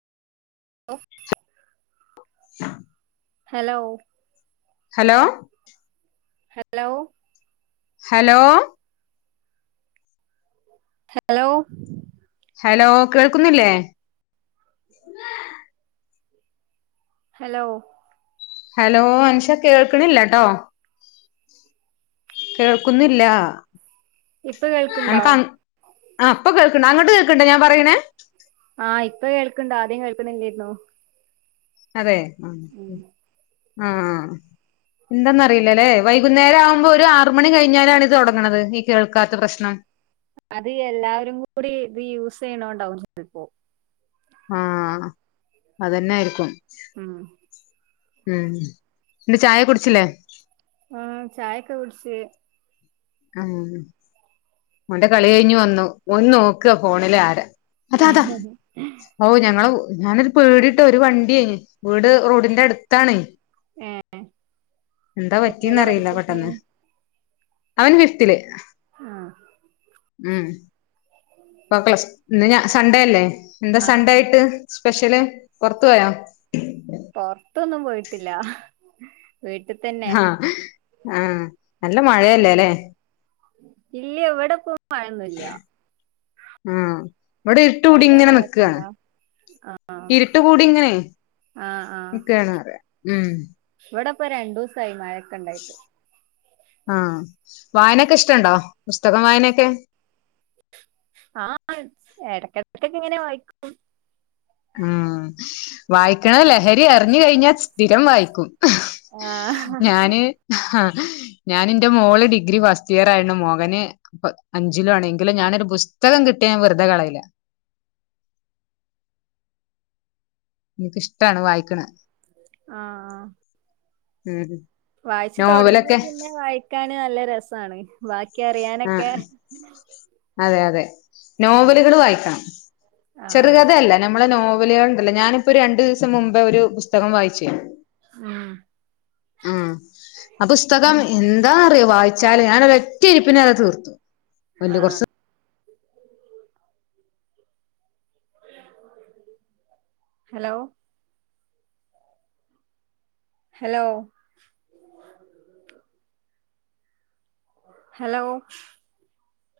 Hello hello hello hello hello hello കേൾക്കുന്നില്ലേ? Hello hello Ansha കേൾക്കണില്ലാട്ടോ കേൾക്കുന്നില്ല ഇപ്പൊ കേൾക്ക്ണ്ടോ നമക്ക് അന്ന് ആ ഇപ്പ കേൾക്കണ്ട് അങ്ങട്ട് കേക്ണ്ട് ഞാൻ പറയണേ ആഹ് ഇപ്പ കേൾക്കണ്ടോ ആദ്യം കേൾക്കുന്നില്ലുന്ന അതെ ആ ആഹ് എന്തെന്നറിയില്ലല്ലേ. വൈകുന്നേരാമ്പോ ഒരാറു മണികഴിഞ്ഞാലാണ് ഇത് തൊടങ്ങണത് ഈ കേൾക്കാത്ത പ്രശ്നം. അത് എല്ലാവരും കൂടി ഇത് യൂസ് ചെയ്യണോണ്ടാവും ചെൽപ്പോ. ആഹ് അതന്നെയാരിക്കും ഉം ഉം പിന്നെ ചായ കുടിച്ചില്ലേ? ആഹ് ചായെക്ക കുടിച്ച്. മോന്റെ കളി കഴിഞ്ഞു വന്നു. ഒന്ന് നോക്കുക ഫോണിലെ ആരാ? അതാ അതാ ഓ ഞങ്ങളു ഞാനൊരു പേടിട്ടോ ഒരു വണ്ട്യേ വീട് റോഡിന്റെടുത്താണോ. ഏഹ് എന്താ എത്രേലാ പറ്റ്യേന്നറില്ല പഠിക്കുന്നെ പെട്ടെന്ന് അവൻ ഫിഫ്തില് ആഹ് ഉം ഒ പ്ലസ്സ് ന്ന് ഞാ സണ്ടേല്ലേ? എന്താ ആഹ് സണ്ടായിട്ട്? സ്പെഷ്യല് പൊറത്തു പോയാ? ത്തില്ല വീട്ടി തന്നെ ആഹ് ആഹ് നല്ല മഴയല്ലേല്ലെ? ഇല്ല എവടെ പോ മഴൊന്നുല്ല. ആഹ് ഇവടെ അവിടെ ഇരുട്ടക്കൂടിങ്ങനെ നിക്ക മഴൊക്കെണ്ടോ ആഹ് ഇരുട്ട് കൂടിയിങ്ങനെ ആഹ് ആഹ് നിക്കാന്ന പറയ ഉം. ഇപ്പ രണ്ടു ദിവ്സായി മഴ ആഹ് വായനെക്കെ ഇഷ്ടുണ്ടോ? പുസ്തകം വായനേക്കെ. ആഹ് എടെക്കെടക്കെക്കെങ്ങനെ വായിക്കും. ഉം വായിക്കണ ലഹരി അറിഞ്ഞു കഴിഞ്ഞാൽ സ്ഥിരം വായിക്കും. ആഹ് ഞാന് ഹ് ഞാൻ എന്റെ മോള് ഡിഗ്രി ഫസ്റ്റ് ഇയർ ആയണ്ട്. മോകന് പ അഞ്ചിലാണെങ്കിലും ഞാനൊരു ബുസ്തകം കിട്ടിയ വെറുതെ കളയില്ല. എനിക്കിഷ്ടാണ് വായിക്കണ് ആഹ് ആഹ് ഉം വായിച്ച് തൊടങ്ങിയ നോവലൊക്കെ പിന്നെ വായിക്കാൻ ന് നല്ല രെസാണ് വ ആ അതെ അതെ ഉം നോവെലുകള് വായിക്കണം ആഹ് ചെറുകഥയല്ല നമ്മള നോ വലുകളുണ്ടല്ലോ ഞാനിപ്പോ രണ്ട് ദിസം മുമ്പ് ഒരു പുസ് പുസ്തകം വായിച്ചേ ഉം ഉം ആഹ് പുസ്തകം എന്താ അറിയോ വായിച്ചാല് ഞാൻ ഒരൊറ്റ ഇരി പിന്നെ അത് തീർത്തു വലിയ ആഹ് കുറച്ച് ഹലോ ഹലോ ഹലോ